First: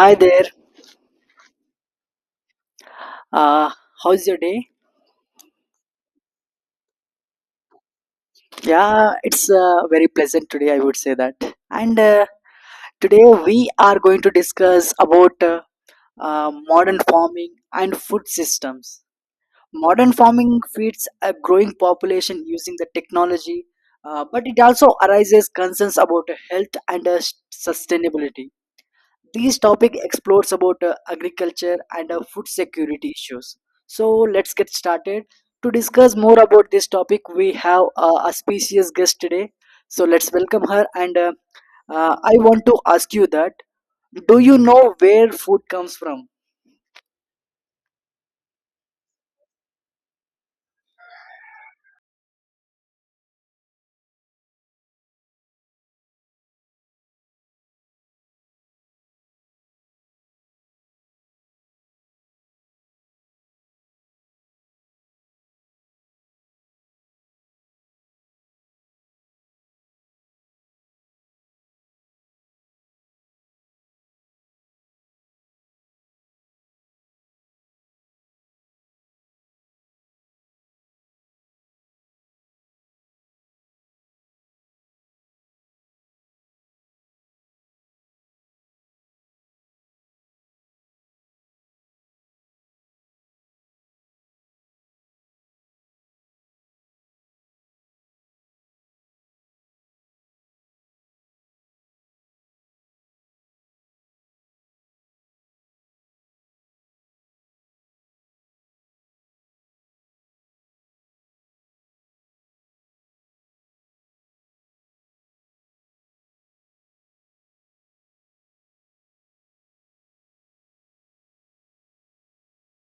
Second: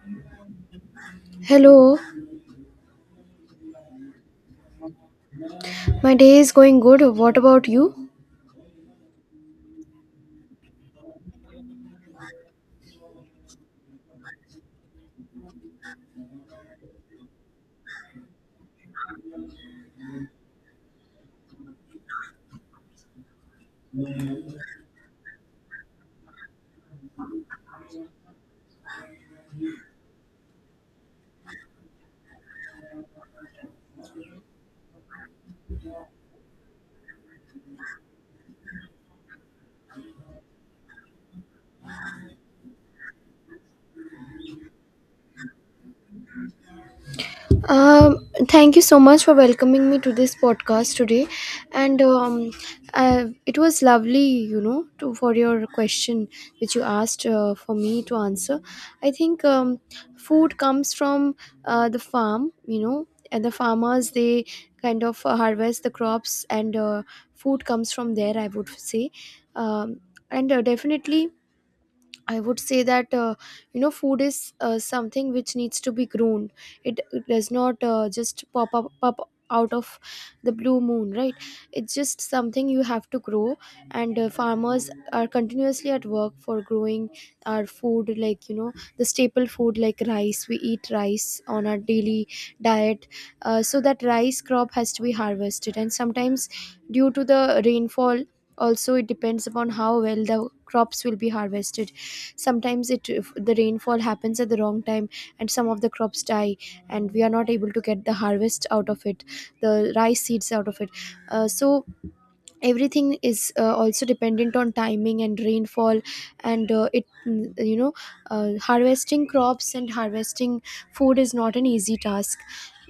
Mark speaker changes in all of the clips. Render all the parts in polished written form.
Speaker 1: Hi there.
Speaker 2: Hello,
Speaker 1: Uh, How's your day?
Speaker 2: my day is going good. What about you?
Speaker 1: Yeah, it's very pleasant today, I would say that. And Today we are going to discuss about modern farming and food systems. Modern farming feeds a growing population using the technology, but it also arises concerns about health and sustainability. This topic explores about agriculture and food security issues. So let's get started. To discuss more about this topic, we have a specious guest today. So let's welcome her. And I want to ask you that: do you know where food comes from?
Speaker 2: Thank you so much for welcoming me to this podcast today, and it was lovely, to for your question which you asked for me to answer. I think food comes from the farm, you know, and the farmers they kind of harvest the crops, and food comes from there, I would say. Um, and uh, definitely I would say that food is something which needs to be grown. It does not just pop out of the blue moon, right? It's just something you have to grow, and farmers are continuously at work for growing our food, like you know, the staple food like rice. We eat rice on our daily diet. So that rice crop has to be harvested, and sometimes due to the rainfall, also it depends upon how well the crops will be harvested. Sometimes it if the rainfall happens at the wrong time and some of the crops die and we are not able to get the harvest out of it, the rice seeds out of it. So everything is also dependent on timing and rainfall, and it mm, you know harvesting crops and harvesting food is not an easy task.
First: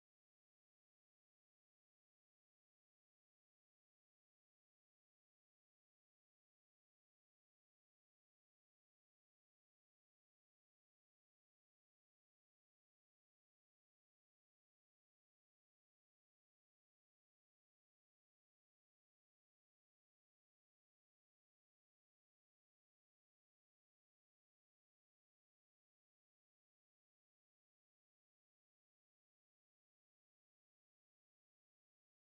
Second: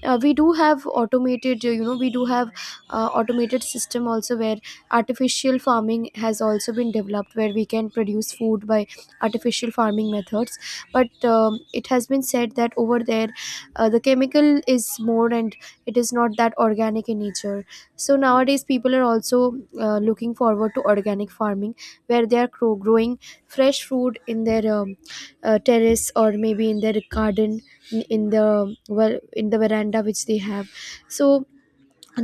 Speaker 2: We do have automated we do have automated system also where artificial farming has also been developed, where we can produce food by artificial farming methods, but it has been said that over there the chemical is more and it is not that organic in nature. So nowadays people are also looking forward to organic farming, where they are growing fresh food in their terrace or maybe in their garden, in the, well, in the veranda which they have. So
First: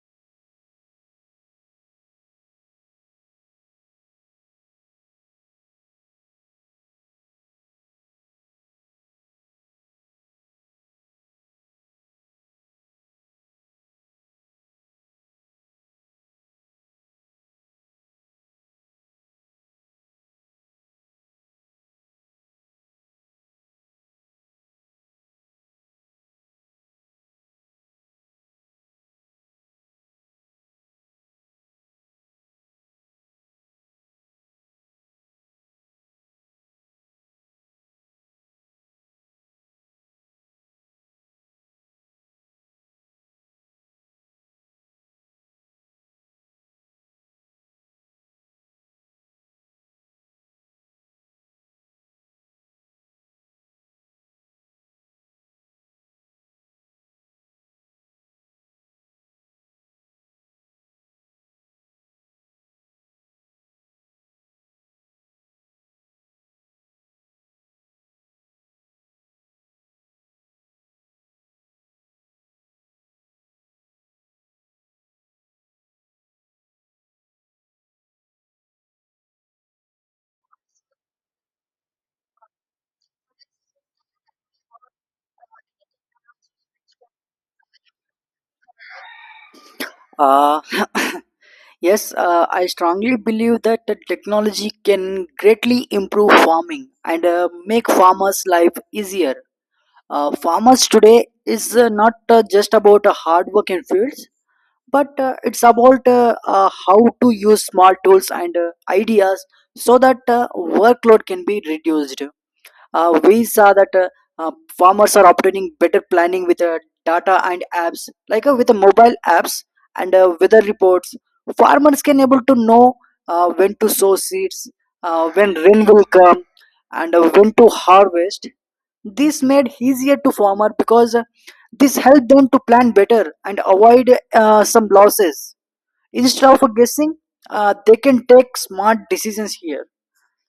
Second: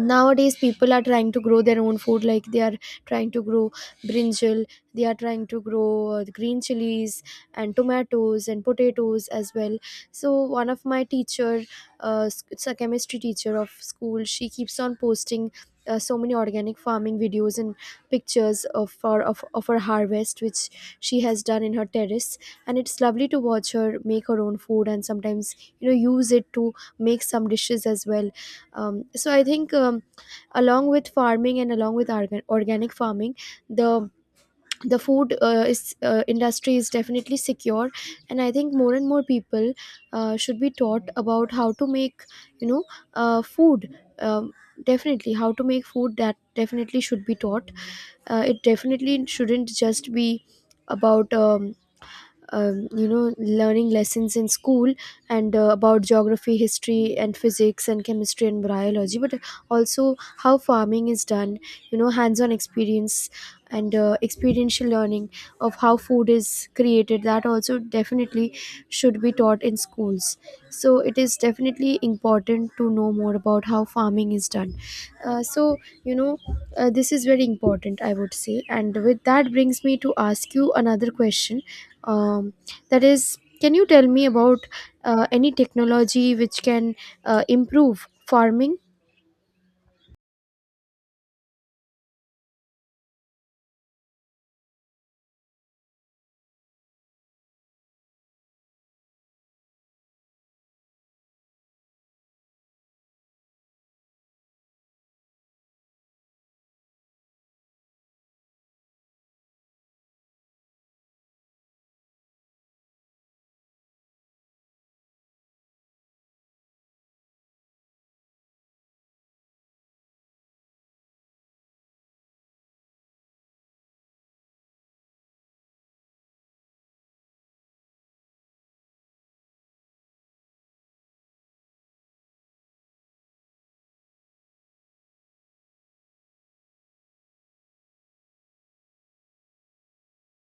Speaker 2: nowadays people are trying to grow their own food, like they are trying to grow brinjal, they are trying to grow green chilies and tomatoes and potatoes as well. So one of my teacher, it's a chemistry teacher of school, she keeps on posting so many organic farming videos and pictures of her, of her harvest which she has done in her terrace, and it's lovely to watch her make her own food and sometimes, you know, use it to make some dishes as well. So I think, along with farming and along with organic farming, the the food industry is definitely secure, and I think more and more people should be taught about how to make, you know, food. Um, Definitely, how to make food, that definitely should be taught. It definitely shouldn't just be about you know, learning lessons in school and about geography, history and physics and chemistry and biology, but also how farming is done, you know, hands-on experience and experiential learning of how food is created, that also definitely should be taught in schools. So it is definitely important to know more about how farming is done. uh, so you know this is very important, I would say, and with that brings me to ask you another question, um, that is, can you tell me about any technology which can improve farming?
Speaker 1: Uh, yes, I strongly believe that the technology can greatly improve farming and make farmers' life easier. Farmers today is not just about hard work in fields, but it's about how to use smart tools and ideas so that workload can be reduced. We saw that uh, farmers are obtaining better planning with data and apps, like with the mobile apps and weather reports. Farmers can able to know when to sow seeds, when rain will come, and when to harvest. This made easier to farmer because this helped them to plan better and avoid some losses. Instead of guessing, they can take smart decisions here.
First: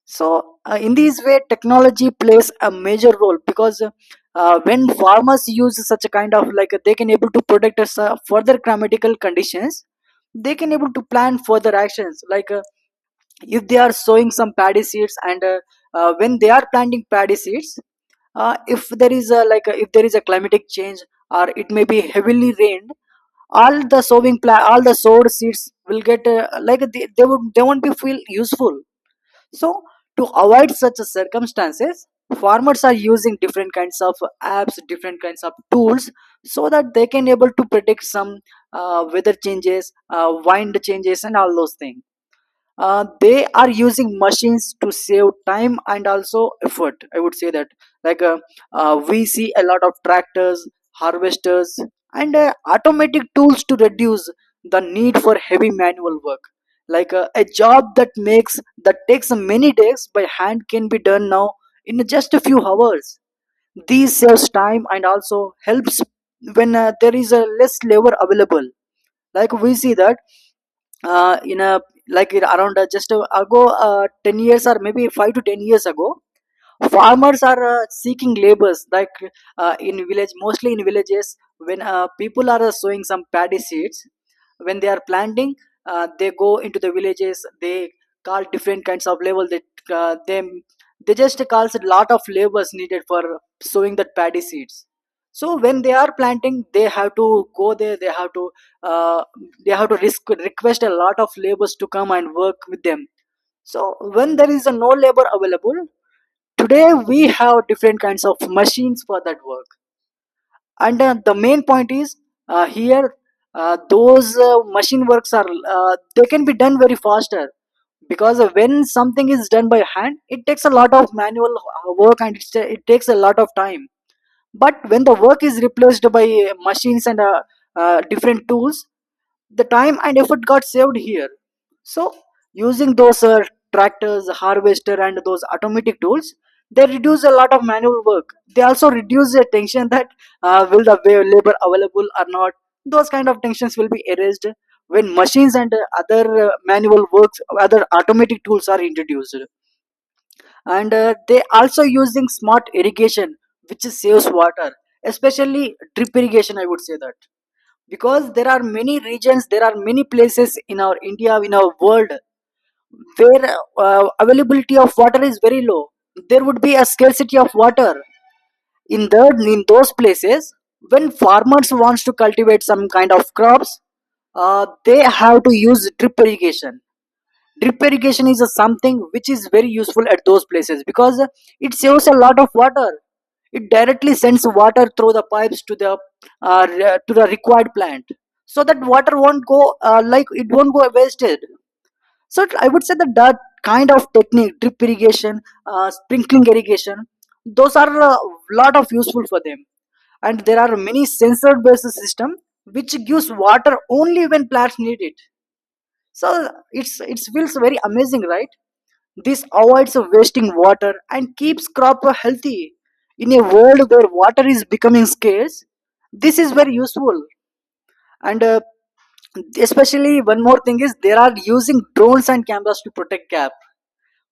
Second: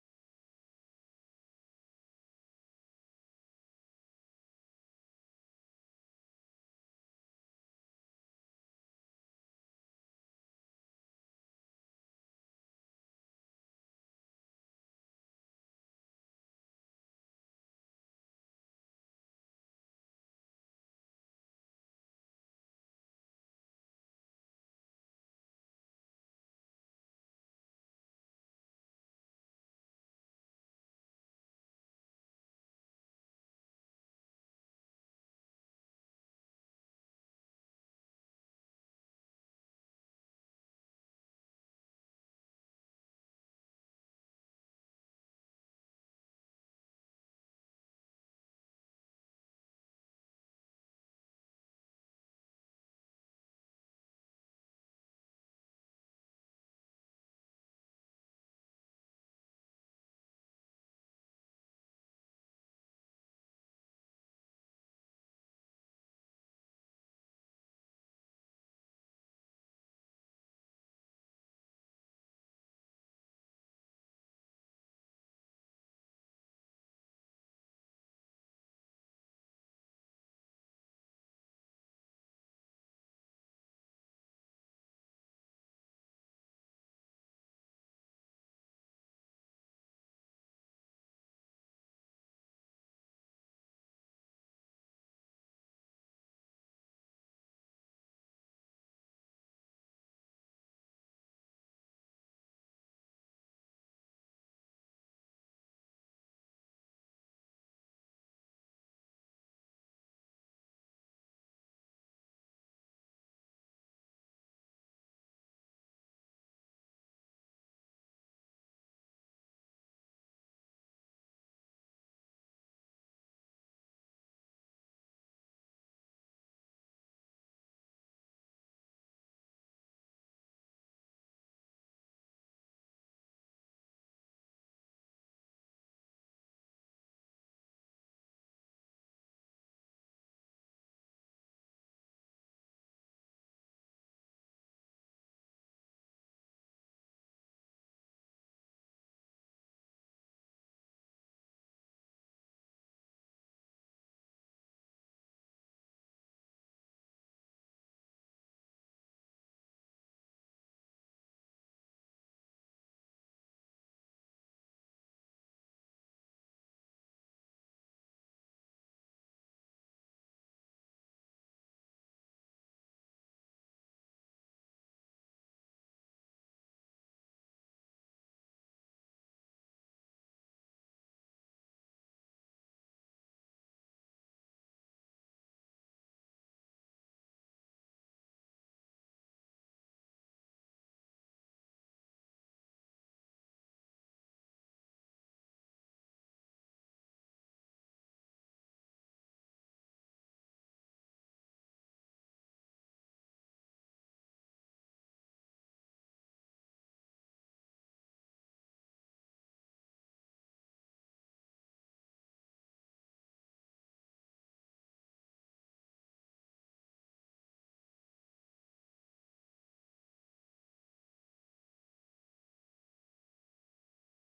Speaker 1: So in this way, technology plays a major role because when farmers use such a kind of like they can able to predict us, further climatical conditions, they can able to plan further actions like if they are sowing some paddy seeds and when they are planting paddy seeds, if there is a if there is a climatic change or it may be heavily rained, all the all the sowed seeds will get like they would they won't be feel useful. So to avoid such circumstances, farmers are using different kinds of apps, different kinds of tools, so that they can able to predict some weather changes, wind changes and all those things. They are using machines to save time and also effort, I would say that. like uh, we see a lot of tractors, harvesters, and automatic tools to reduce the need for heavy manual work. A job that takes many days by hand can be done now in just a few hours. These saves time and also helps when there is a less labor available. Like we see that in a like it around just ago 10 years or maybe 5 to 10 years ago, farmers are seeking labors. In village, mostly in villages, when people are sowing some paddy seeds, when they are planting, they go into the villages, they call different kinds of labor. They uh, them they just calls a lot of labors needed for sowing that paddy seeds. So when they are planting, they have to go there, uh, they have to request a lot of labors to come and work with them. So when there is a no labor available. Today we have different kinds of machines for that work, and the main point is here those machine works are they can be done very faster because when something is done by hand, it takes a lot of manual work, and it's, it takes a lot of time. But when the work is replaced by machines and different tools, the time and effort got saved here. So using those tractors, harvester, and those automatic tools, they reduce a lot of manual work. They also reduce the tension that will the labor available or not. Those kind of tensions will be erased when machines and other manual works, other automatic tools are introduced. And they also using smart irrigation, which saves water, especially drip irrigation. I would say that because there are many regions, there are many places in our India, in our world, where availability of water is very low, there would be a scarcity of water in the in those places. When farmers wants to cultivate some kind of crops, they have to use drip irrigation. Drip irrigation is a something which is very useful at those places because it saves a lot of water. It directly sends water through the pipes to the to the required plant, so that water won't go like it won't go wasted. So I would say that that kind of technique, drip irrigation, sprinkling irrigation, those are a lot of useful for them. And there are many sensor-based system which gives water only when plants need it. So it's it feels very amazing, right? This avoids of wasting water and keeps crop healthy. In a world where water is becoming scarce, this is very useful. And especially one more thing is they are using drones and cameras to protect gaps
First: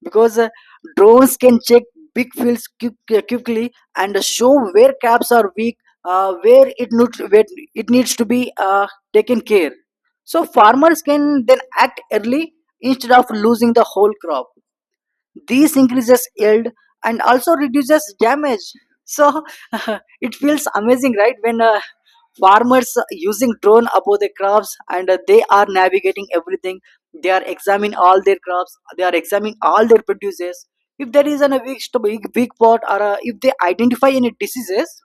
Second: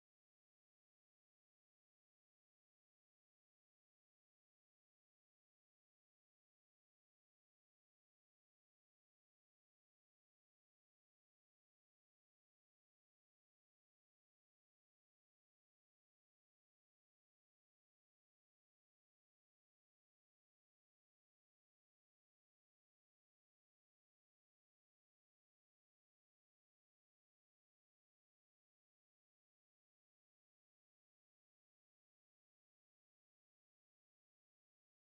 Speaker 1: because drones can check big fields quickly and show where caps are weak, where it needs to be taken care. So farmers can then act early instead of losing the whole crop. This increases yield and also reduces damage. So it feels amazing, right? When farmers using drone above the crops and they are navigating everything, they are examining all their crops, they are examining all their produces. If there is a weak, weak spot, or if they identify any diseases,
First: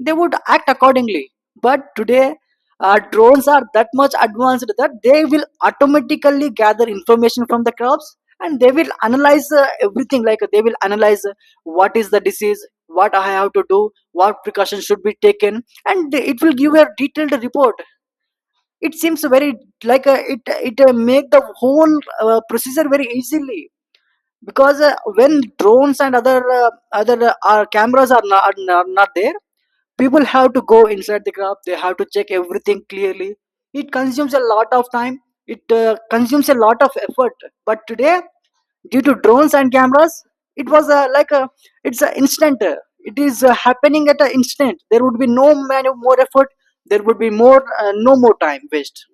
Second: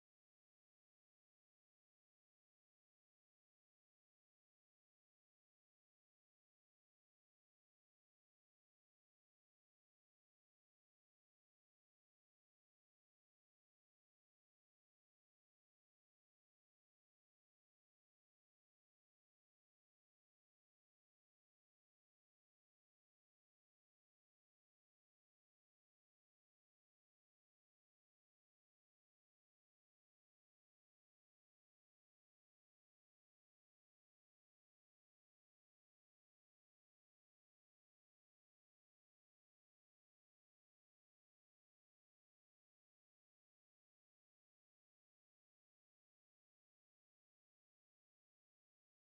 Speaker 1: they would act accordingly. But today, drones are that much advanced that they will automatically gather information from the crops and they will analyze everything. Like they will analyze what is the disease, what I have to do, what precautions should be taken, and it will give a detailed report. It seems very like it it make the whole procedure very easily because when drones and other our cameras are not there, people have to go inside the graph, they have to check everything clearly. It consumes a lot of time, it consumes a lot of effort, but today due to drones and cameras, it was like a it's an instant it is happening at an instant. There would be no man more effort, there would be more no more time waste.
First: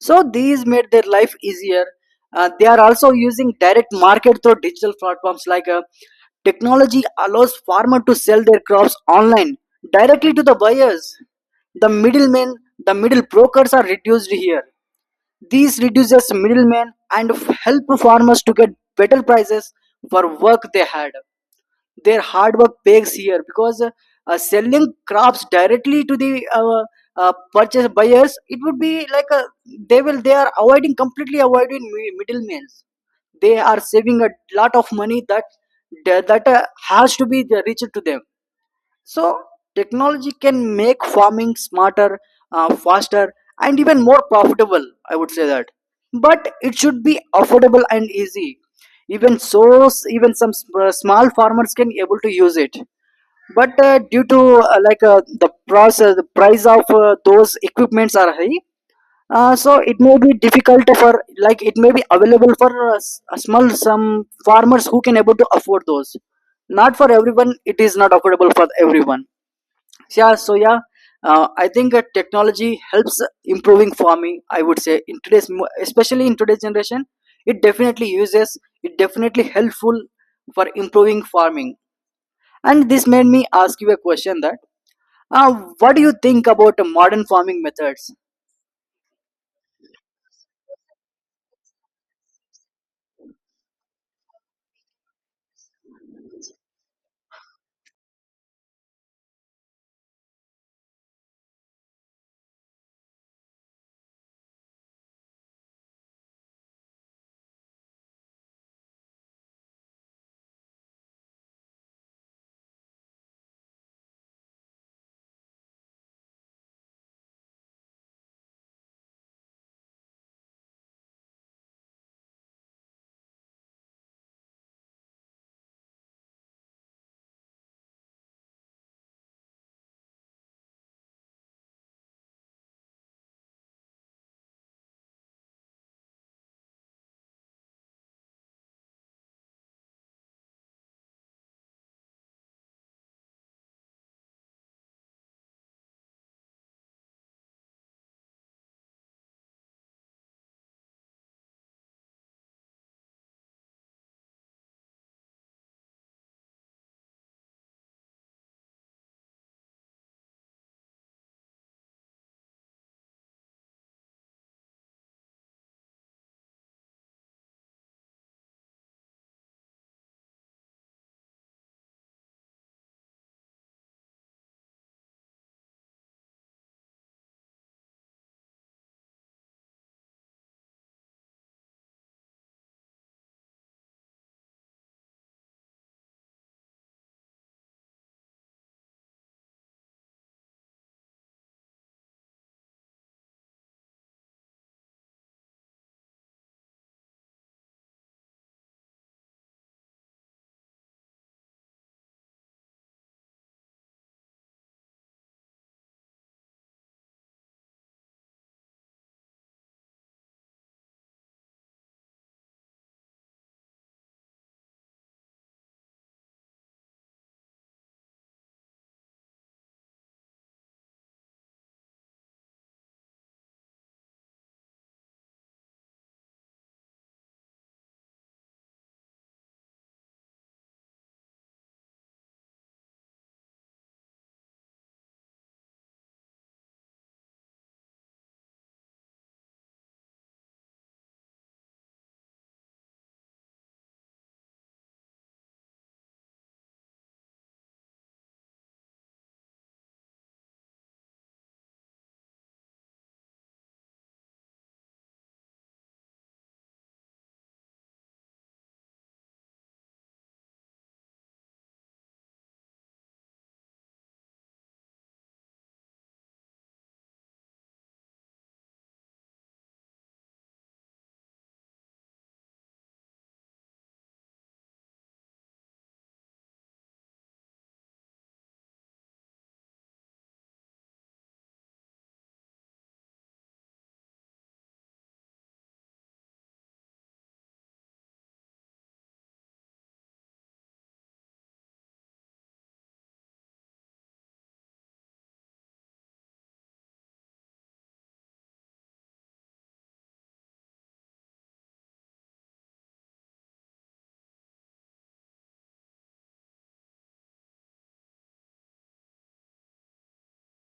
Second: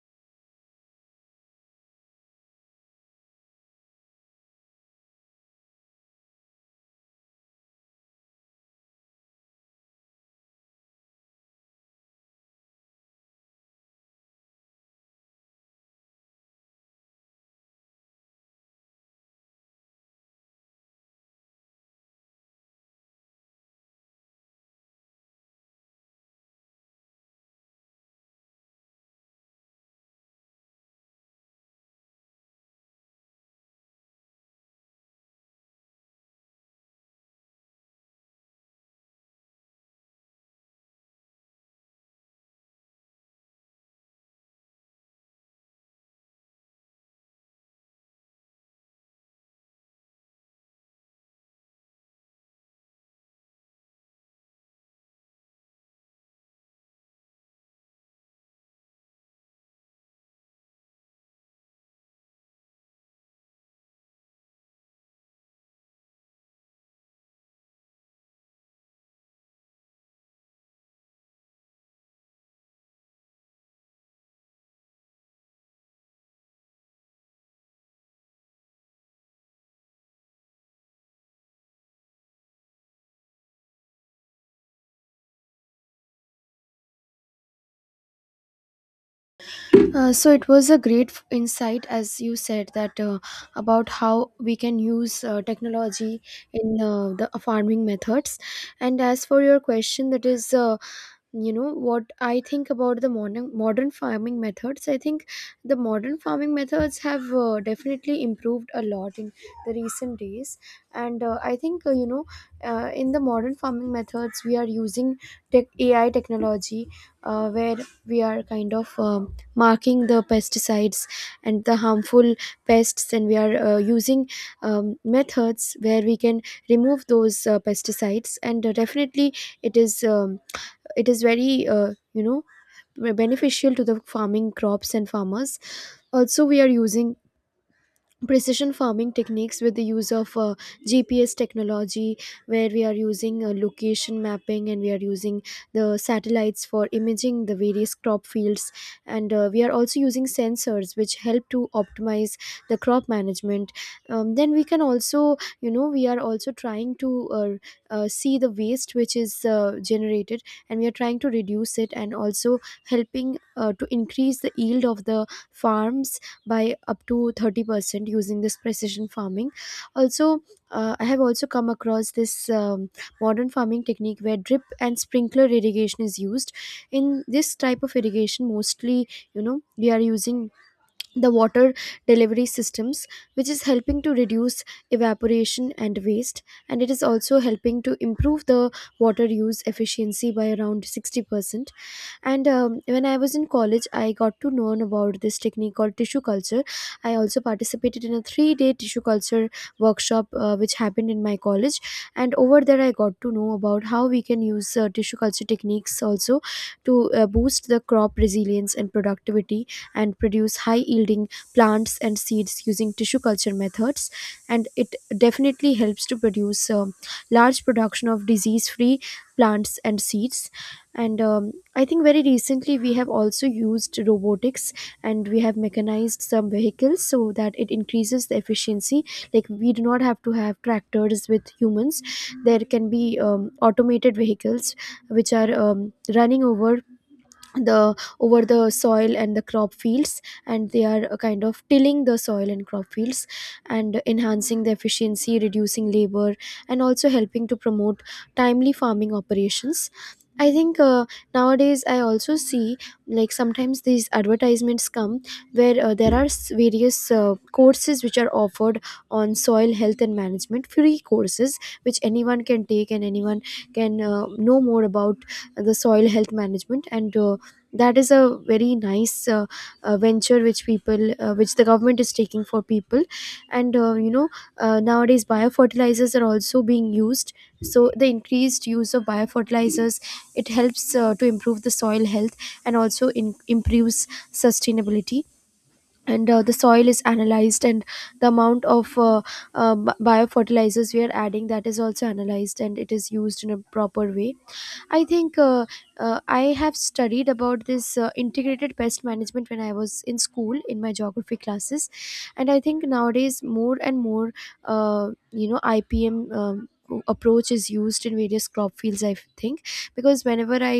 Speaker 1: So these made their life easier. They are also using direct market through digital platforms. Like technology allows farmer to sell their crops online directly to the buyers. The middlemen, the middle brokers are reduced here. These reduces middlemen and help farmers to get better prices for work they had. Their hard work pays here because selling crops directly to the purchase buyers, it would be like a, they will they are avoiding, completely avoiding middlemen. They are saving a lot of money that has to be reached to them. So technology can make farming smarter, faster, and even more profitable. I would say that, but it should be affordable and easy. Even so, even some small farmers can able to use it. But due to the process, the price of those equipments are high. So it may be difficult for like it may be available for a small some farmers who can able to afford those. Not for everyone. It is not affordable for everyone. Yeah, I think that technology helps improving farming, I would say, in especially in today's generation. It definitely uses. It definitely helpful for improving farming. And this made me ask you a question that, uh, what do you think about the modern farming methods?
Speaker 2: So it was a great insight, as you said, that about how we can use technology in the farming methods. And as for your question, that is, what I think about the modern farming methods. I think the modern farming methods have definitely improved a lot in the recent days, and I think in the modern farming methods we are using tech, AI technology, where we are kind of marking the pesticides and the harmful pests, and we are using methods where we can remove those pesticides, and definitely it is, it is very, beneficial to the farming crops and farmers. Also, we are using precision farming techniques with the use of GPS technology, where we are using location mapping, and we are using the satellites for imaging the various crop fields, and we are also using sensors which help to optimize the crop management. Then we can also, you know, we are also trying to see the waste which is generated, and we are trying to reduce it and also helping to increase the yield of the farms by up to 30% using this precision farming. Also, I have also come across this, um, modern farming technique where drip and sprinkler irrigation is used. In this type of irrigation, mostly, you know, we are using the water delivery systems, which is helping to reduce evaporation and waste, and it is also helping to improve the water use efficiency by around 60%. And when I was in college, I got to learn about this technique called tissue culture. I also participated in a 3 day tissue culture workshop which happened in my college. And over there, I got to know about how we can use tissue culture techniques also to boost the crop resilience and productivity, and produce high yielding plants and seeds using tissue culture methods. And it definitely helps to produce large production of disease free plants and seeds. And I think very recently we have also used robotics, and we have mechanized some vehicles so that it increases the efficiency. Like, we do not have to have tractors with humans, there can be automated vehicles which are running over the, over the soil and the crop fields, and they are kind of tilling the soil and crop fields and enhancing the efficiency, reducing labor, and also helping to promote timely farming operations. I think nowadays I also see, like sometimes these advertisements come where there are various courses which are offered on soil health and management, free courses which anyone can take, and anyone can know more about the soil health management. And that is a very nice venture which people which the government is taking for people. And nowadays biofertilizers are also being used, so the increased use of biofertilizers, it helps to improve the soil health and also improves sustainability. And the soil is analyzed, and the amount of biofertilizers we are adding, that is also analyzed and it is used in a proper way. I think, I have studied about this integrated pest management when I was in school in my geography classes, and I think nowadays more and more, IPM, approach is used in various crop fields, I think, because whenever I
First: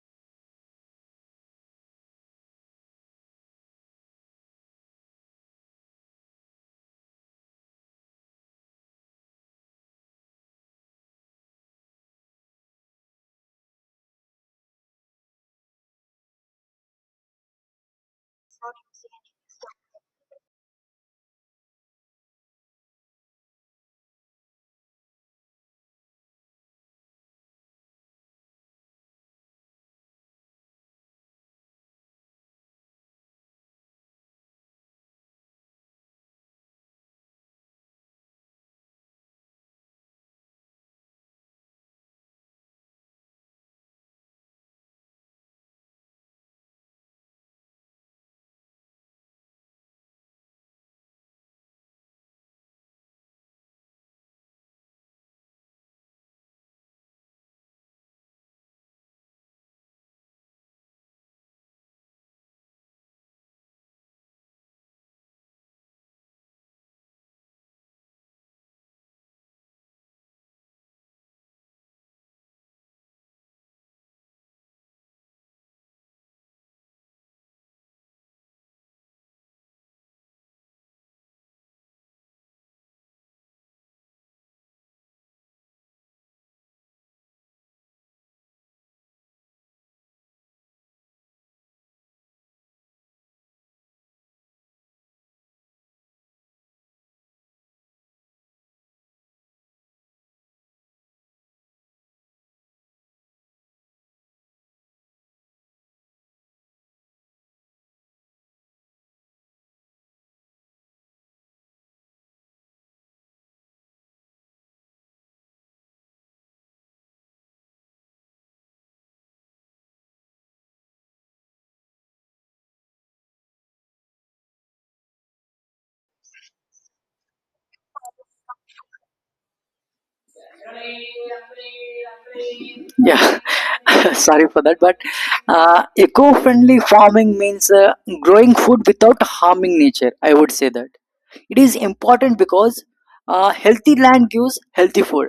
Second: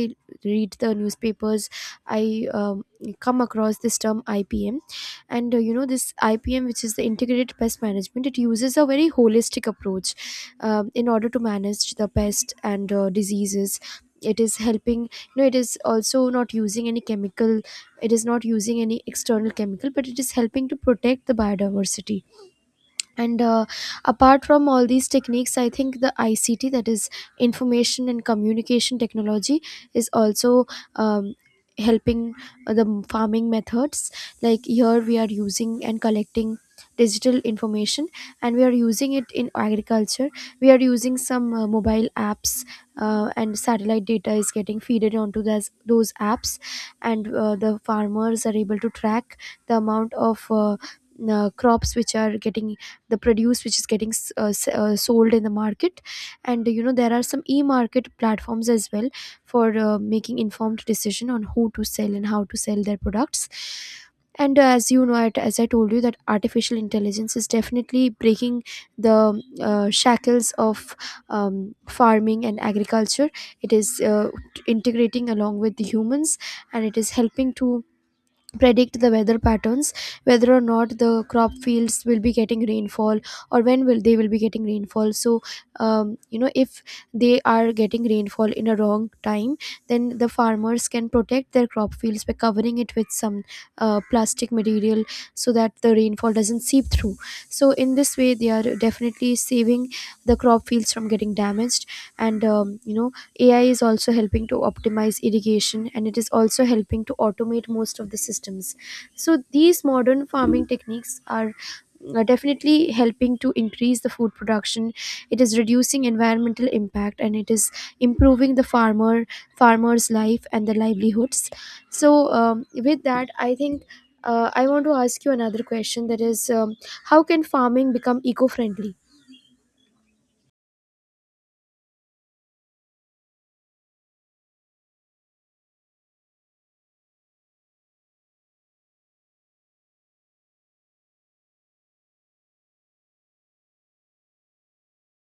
Speaker 2: read the newspapers, I come across this term IPM. And you know, this IPM, which is the integrated pest management, it uses a very holistic approach in order to manage the pest and diseases. It is helping, you know, it is also not using any chemical, it is not using any external chemical, but it is helping to protect the biodiversity. And apart from all these techniques, I think the ICT, that is information and communication technology, is also um, helping farming methods. Like, here we are using and collecting digital information, and we are using it in agriculture. We are using some mobile apps, and satellite data is getting feeded onto those apps, and the farmers are able to track the amount of crops which are getting, the produce which is getting sold in the market. And you know, there are some e-market platforms as well for making informed decision on who to sell and how to sell their products. And as I told you, that artificial intelligence is definitely breaking the shackles of um, farming and agriculture. It is integrating along with the humans, and it is helping to predict the weather patterns, whether or not the crop fields will be getting rainfall, or when will they will be getting rainfall. So you know, if they are getting rainfall in a wrong time, then the farmers can protect their crop fields by covering it with some plastic material, so that the rainfall doesn't seep through. So in this way they are definitely saving the crop fields from getting damaged. And you know, AI is also helping to optimize irrigation, and it is also helping to automate most of the systems. So these modern farming techniques are definitely helping to increase the food production. It is reducing environmental impact and it is improving the farmer's life and the livelihoods. So with that I think I want to ask you another question, that is, how can farming become eco-friendly?
Speaker 1: Yeah. Sorry for that, but eco-friendly farming means growing food without harming nature. I would say that it is important because healthy land gives healthy food.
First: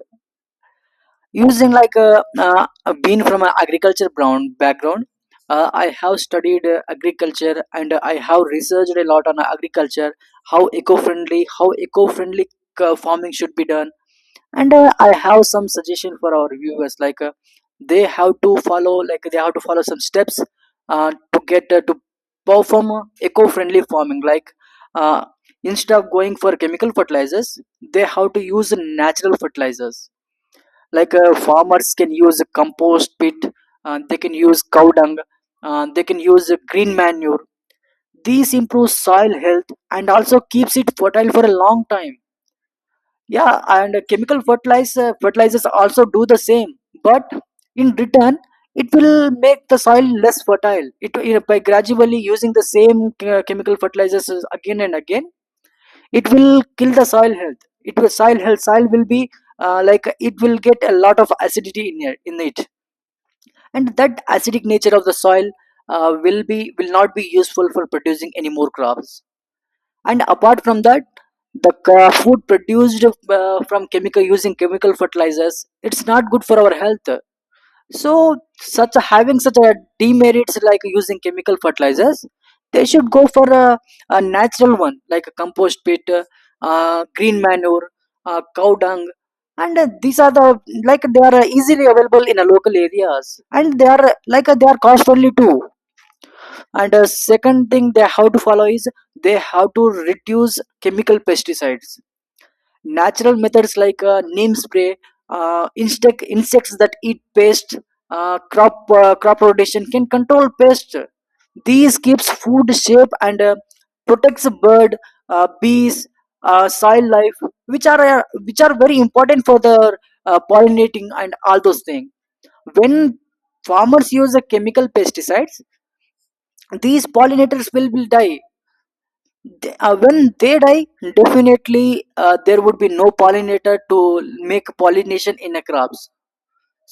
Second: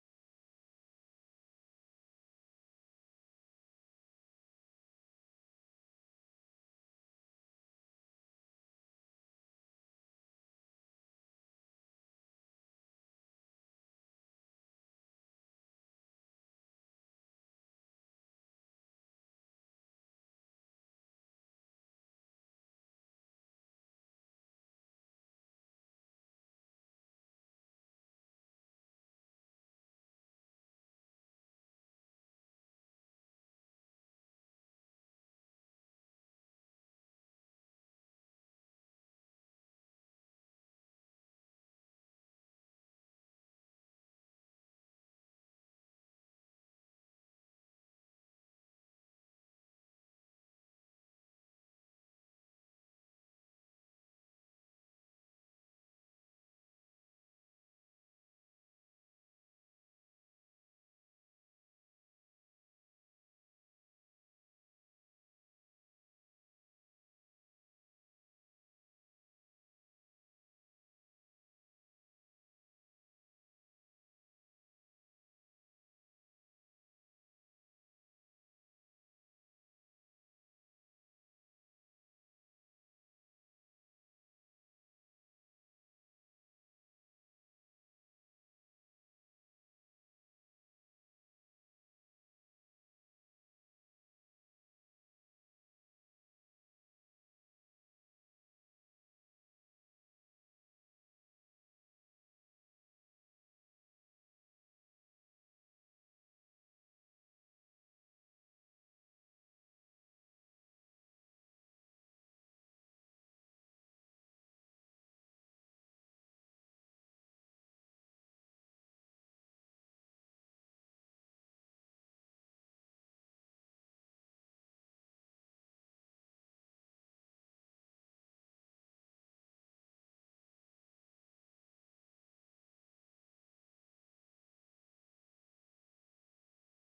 Speaker 1: Using like a being from an agriculture brown background, I have studied agriculture and I have researched a lot on agriculture, how eco-friendly farming should be done. And I have some suggestion for our viewers, like they have to follow, some steps to get to perform eco-friendly farming. Like uh, instead of going for chemical fertilizers, they have to use natural fertilizers. Like farmers can use compost pit, they can use cow dung, they can use green manure. These improve soil health and also keeps it fertile for a long time. Yeah, and chemical fertilizers also do the same, but in return it will make the soil less fertile. It by gradually using the same chemical fertilizers again and again, it will kill the soil health. It will soil will be like, it will get a lot of acidity in it. And that acidic nature of the soil will not be useful for producing any more crops. And apart from that, the food produced from chemical using chemical fertilizers, it's not good for our health. So having such a demerits like using chemical fertilizers, they should go for a natural one like a compost pit, green manure, cow dung, and these are the, like they are easily available in local areas, and they are they are cost only too. And second thing they have to follow is they have to reduce chemical pesticides. Natural methods like neem spray, insects that eat pest, crop rotation can control pest. These keeps food safe and protects bird, bees, soil life, which are very important for the pollinating and all those things. When farmers use the chemical pesticides, these pollinators will die. When they die, definitely there would be no pollinator to make pollination in the crops.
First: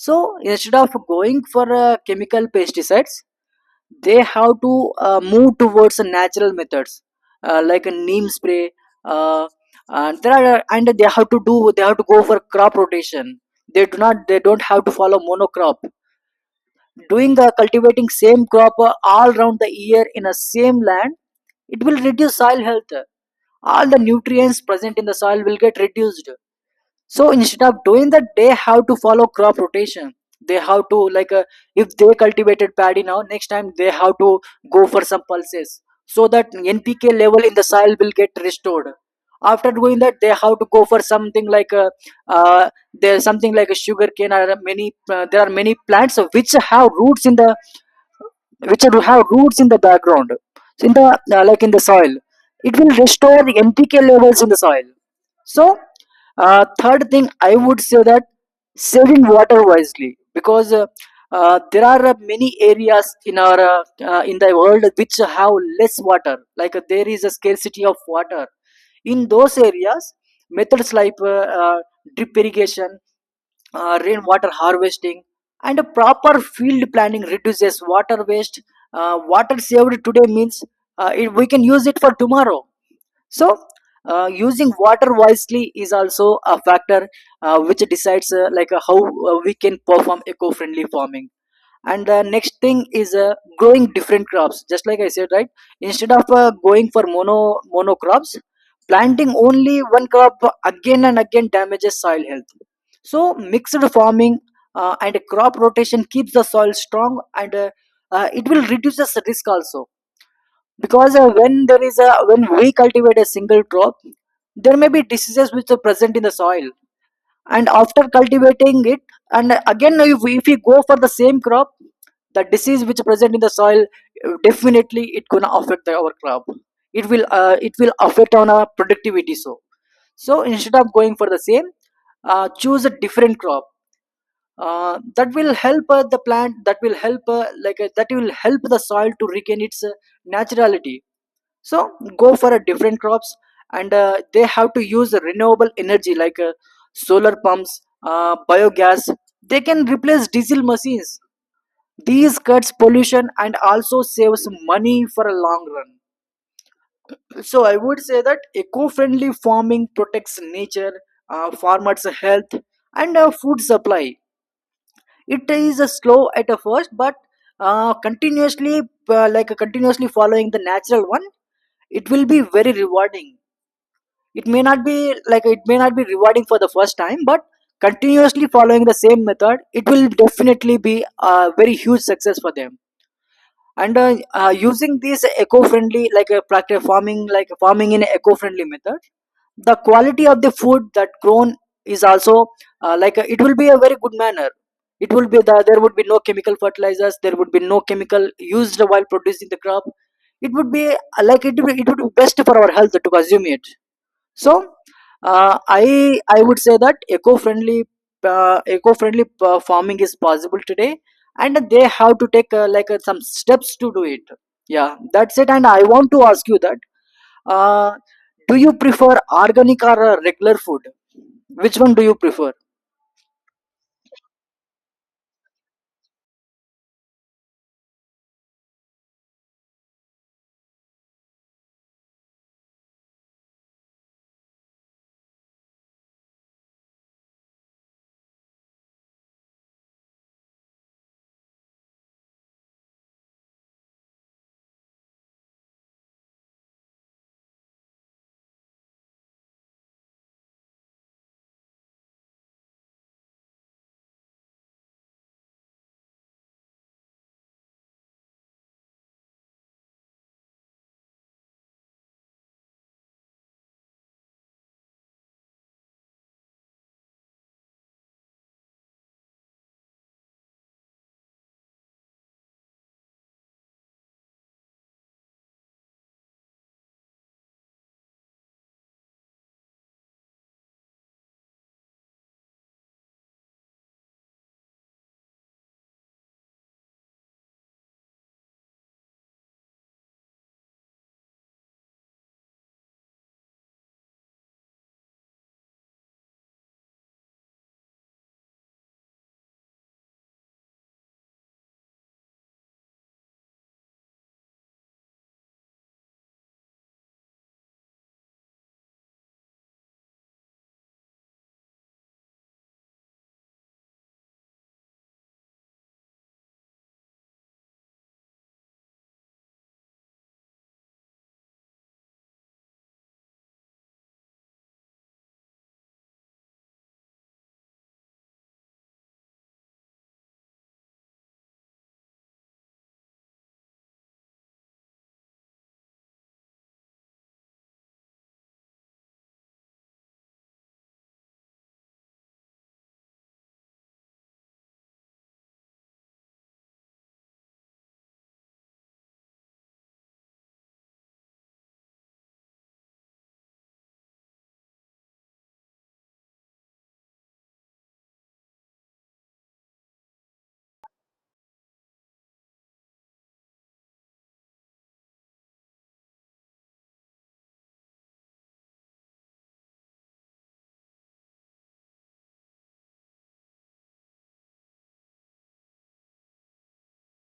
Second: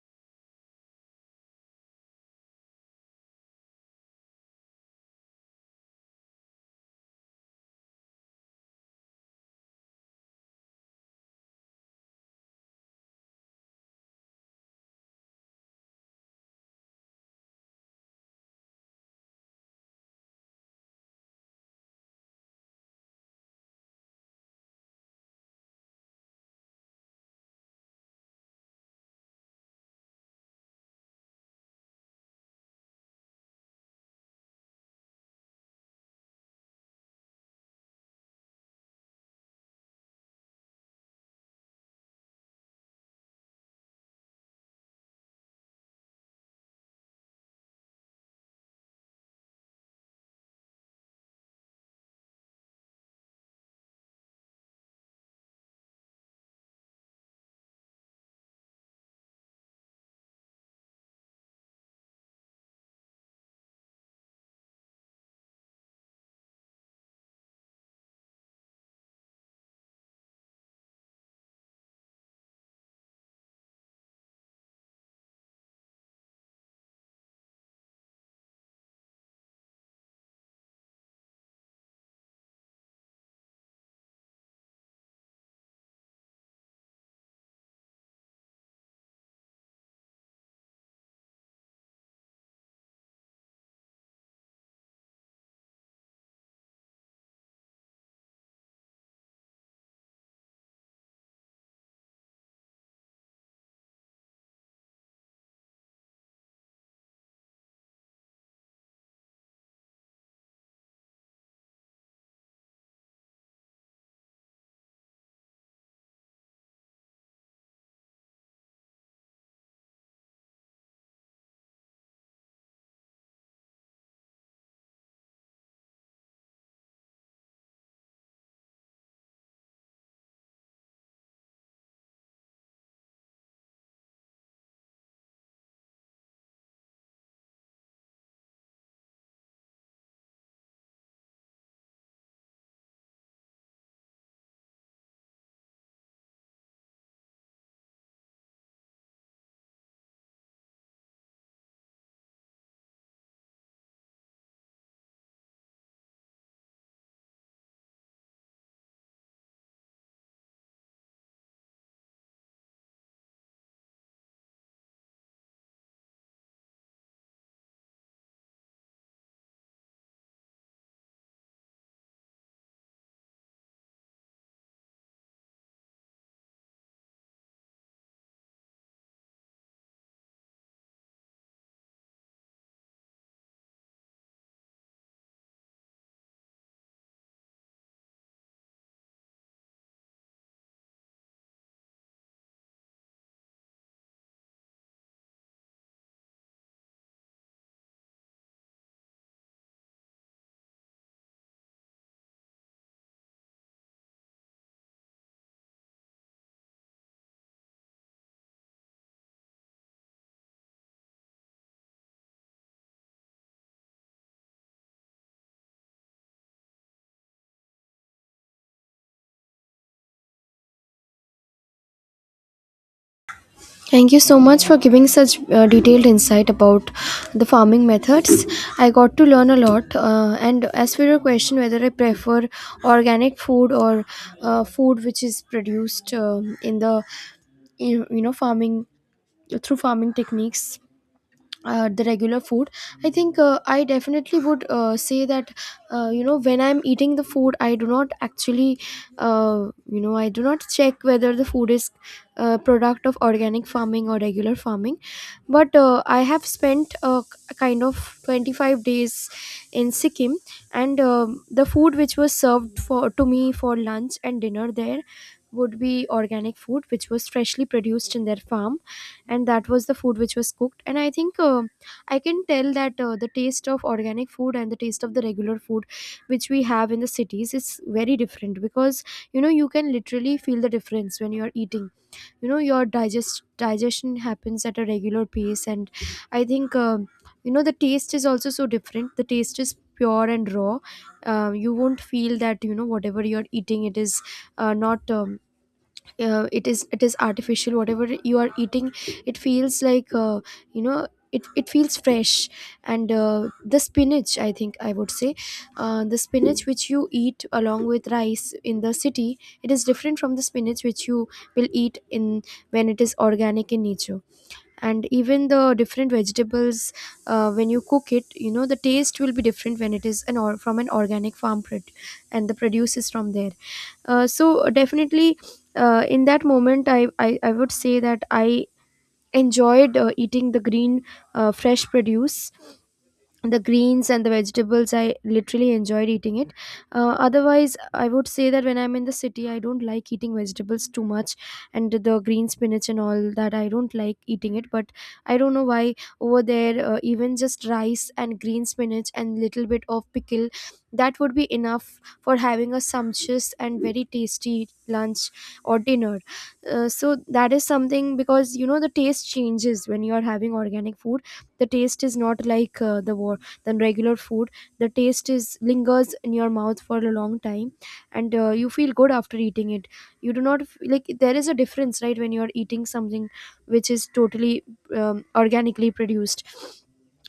Speaker 1: So instead of going for chemical pesticides, they have to move towards natural methods, like a neem spray, uh, and there are and they have to do, they have to go for crop rotation. They do not They don't have to follow monocrop. Doing cultivating same crop all around the year in a same land, it will reduce soil health. All the nutrients present in the soil will get reduced. So instead of doing that, they have to follow crop rotation. They have to, if they cultivated paddy now, next time they have to go for some pulses, so that NPK level in the soil will get restored. After doing that, they have to go for something like there's something like a sugarcane, or many there are many plants which have roots in the, which will have roots in the background, so in the like in the soil, it will restore the NPK levels in the soil. So third thing I would say that saving water wisely, because there are many areas in our in the world which have less water, like there is a scarcity of water in those areas. Methods like uh, drip irrigation, rainwater harvesting, and a proper field planning reduces water waste. Water saved today means we can use it for tomorrow. So using water wisely is also a factor which decides how we can perform eco-friendly farming. And the next thing is growing different crops, just like I said, right? Instead of going for mono crops, planting only one crop again and again damages soil health. So mixed farming and crop rotation keeps the soil strong, and it will reduce the risk also. Because when there is a, when we cultivate a single crop, there may be diseases which are present in the soil, and after cultivating it and again, if we go for the same crop, the disease which present in the soil, definitely it gonna affect our crop. It will it will affect on our productivity. So, so instead of going for the same, choose a different crop. That will help the plant that will help like that will help the soil to regain its naturality. So go for a different crops. And they have to use renewable energy, like solar pumps, biogas. They can replace diesel machines. These cuts pollution and also saves money for a long run. So I would say that eco-friendly farming protects nature, farmers health, and food supply. It is a slow at a first, but continuously, continuously following the natural one, it will be very rewarding. It may not be, like it may not be rewarding for the first time, but continuously following the same method, it will definitely be a very huge success for them. And using this eco-friendly, like a practice farming, like farming in eco-friendly method, the quality of the food that grown is also it will be a very good manner. It will be the, there would be no chemical fertilizers, there would be no chemical used while producing the crop. It would be it would be best for our health to consume it. So I would say that eco-friendly farming is possible today, and they have to take some steps to do it. Yeah, that's it. And I want to ask you that, uh, do you prefer organic or regular food? Which one do you prefer?
Speaker 2: Thank you so much for giving such detailed insight about the farming methods. I got to learn a lot. And as for your question, whether I prefer organic food or food which is produced in the farming, through farming techniques, the regular food. I think I definitely would say that when I'm eating the food I do not actually, I do not check whether the food is product of organic farming or regular farming. But I have spent a kind of 25 days in Sikkim, and the food which was served for to me for lunch and dinner there would be organic food which was freshly produced in their farm. And that was the food which was cooked, and I think I can tell that the taste of organic food and the taste of the regular food which we have in the cities is very different. Because you know, you can literally feel the difference when you're eating. You know, your digestion happens at a regular pace. And I think the taste is also so different. The taste is pure and raw. You won't feel that, you know, whatever you're eating, it is not it is it is artificial. Whatever you are eating, it feels like, you know it feels fresh. And the spinach, I think I would say, the spinach which you eat along with rice in the city, it is different from the spinach which you will eat in, when it is organic in nature. And even the different vegetables, when you cook it, you know, the taste will be different when it is an or from an organic farm and the produce is from there. So definitely, in that moment, I would say that I enjoyed eating the green fresh produce. The greens and the vegetables I literally enjoyed eating it. Otherwise I would say that when I'm in the city I don't like eating vegetables too much, and the green spinach and all that I don't like eating it. But I don't know why, over there even just rice and green spinach and little bit of pickle, that would be enough for having a sumptuous and very tasty lunch or dinner. So that is something, because you know the taste changes when you are having organic food. The taste is not like, the what, than regular food. The taste is lingers in your mouth for a long time, and you feel good after eating it. You do not like, there is a difference, right, when you're eating something which is totally organically produced.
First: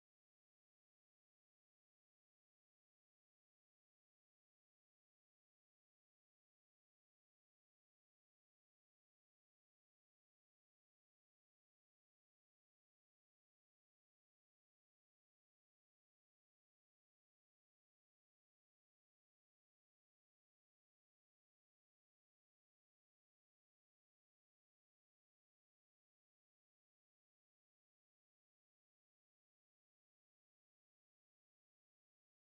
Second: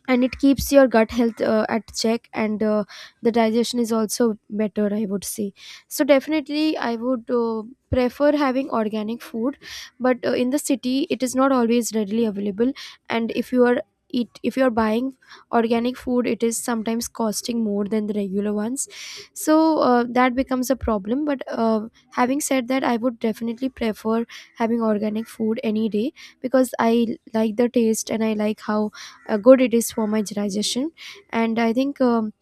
Speaker 2: And it keeps your gut health at check, and the digestion is also better, I would say. So definitely I would prefer having organic food. But in the city it is not always readily available, and if you are eat if you are buying organic food it is sometimes costing more than the regular ones. So that becomes a problem. But having said that, I would definitely prefer having organic food any day, because I like the taste, and I like how good it is for my digestion. And I think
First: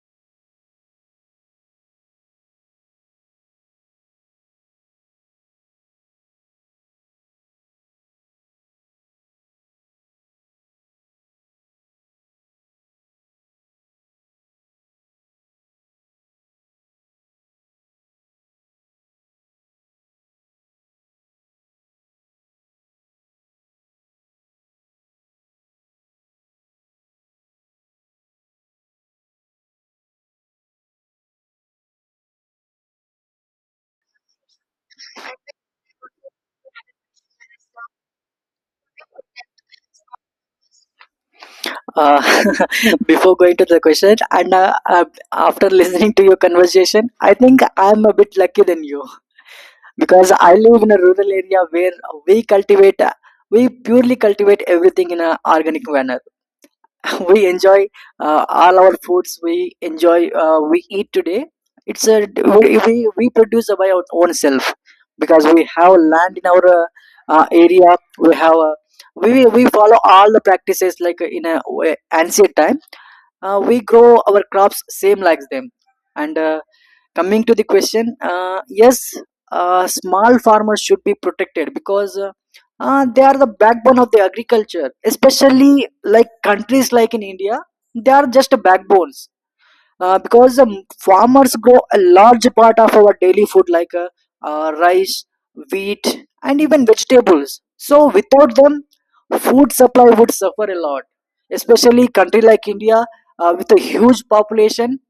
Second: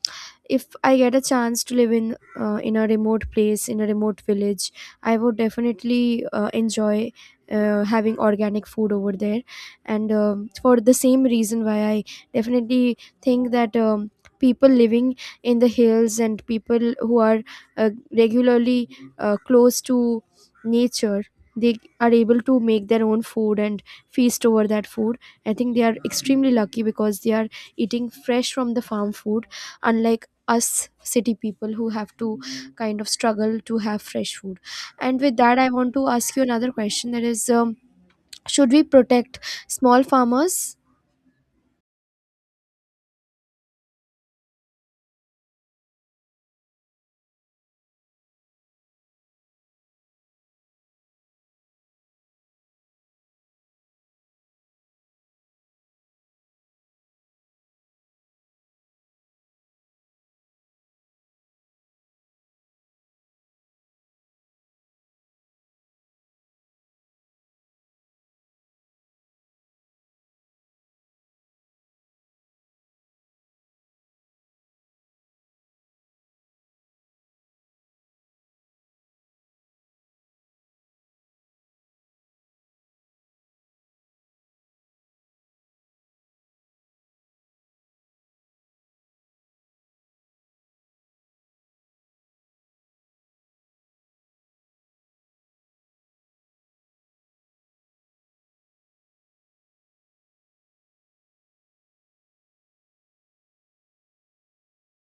Speaker 2: if I get a chance to live in a remote place, in a remote village, I would definitely enjoy having organic food over there. And for the same reason, why I definitely think that people living in the hills, and people who are regularly close to nature, they are able to make their own food and feast over that food, I think they are extremely lucky, because they are eating fresh from the farm food, unlike us city people who have to kind of struggle to have fresh food. And with that, I want to ask you another question, that is, should we protect small farmers?
Speaker 1: Uh, Before going to the question, and after listening to your conversation, I think I'm a bit lucky than you, because I live in a rural area where we cultivate, we purely cultivate everything in an organic manner. We enjoy all our foods. We enjoy we eat today. It's a We produce by our own self, because we have land in our area. We follow all the practices, like in a way, ancient time, we grow our crops same like them. And coming to the question, yes, small farmers should be protected, because they are the backbone of the agriculture, especially like countries like in India, they are just backbones. Because farmers grow a large part of our daily food, like rice, wheat, and even vegetables. So without them, food supply would suffer a lot, especially country like India, with a huge population.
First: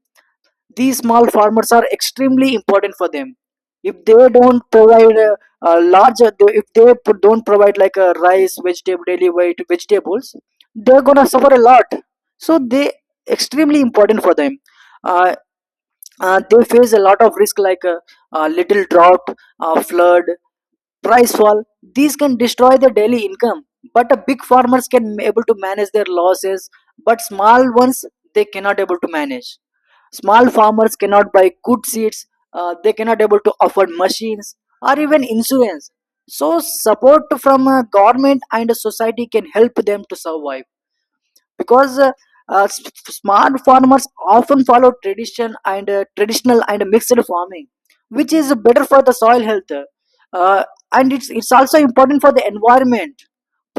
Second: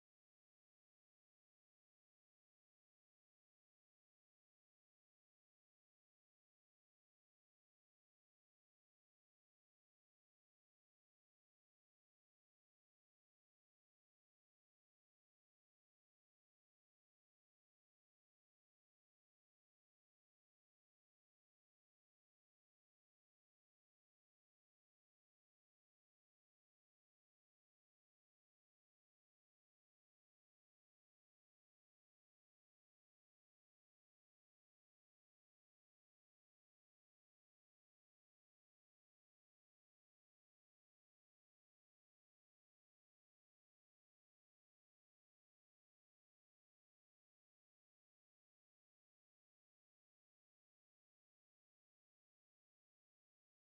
Speaker 1: These small farmers are extremely important for them. If they don't provide a larger, if they p- don't provide like a rice vegetable daily weight vegetables, they're gonna suffer a lot. So they extremely important for them. uh, they face a lot of risk, like little drought, flood, price fall. These can destroy their daily income. But a big farmers can able to manage their losses, but small ones, they cannot able to manage. Small farmers cannot buy good seeds. They cannot able to afford machines or even insurance. So support from government and society can help them to survive. Because uh, s- smart farmers often follow tradition and traditional and mixed farming, which is better for the soil health. uh, and it's also important for the environment.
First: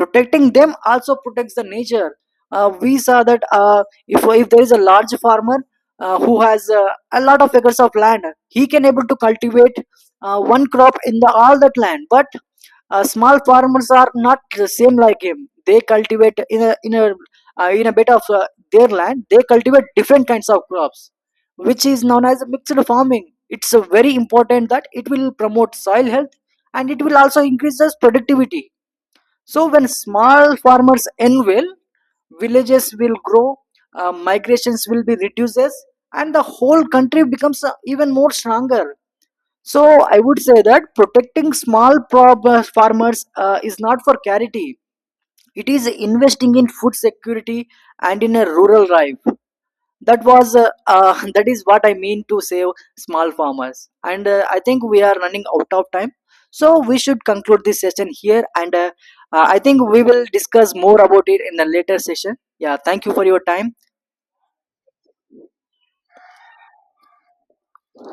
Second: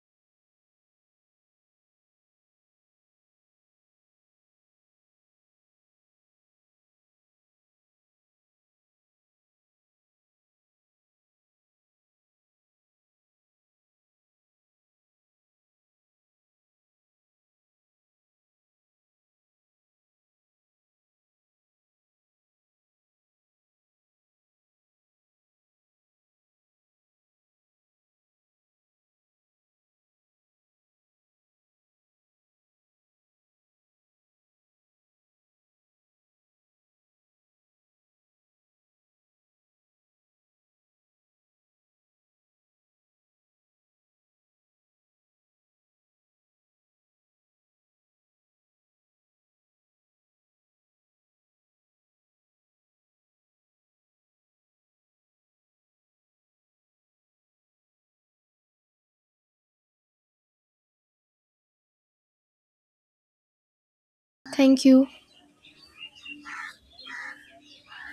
Speaker 1: Protecting them also protects the nature. We saw that if there is a large farmer who has a lot of acres of land, he can able to cultivate one crop in the all that land. But small farmers are not the same like him. They cultivate in a bit of their land. They cultivate different kinds of crops, which is known as mixed farming. It's very important that it will promote soil health, and it will also increase the productivity. So when small farmers end well, villages will grow, migrations will be reduces, and the whole country becomes even more stronger. So I would say that protecting farmers is not for charity. It is investing in food security and in a rural life. That was that is what I mean to save small farmers. And I think we are running out of time, so we should conclude this session here. And I think we will discuss more about it in the later session. Yeah, thank you for your time.
Speaker 2: Thank you.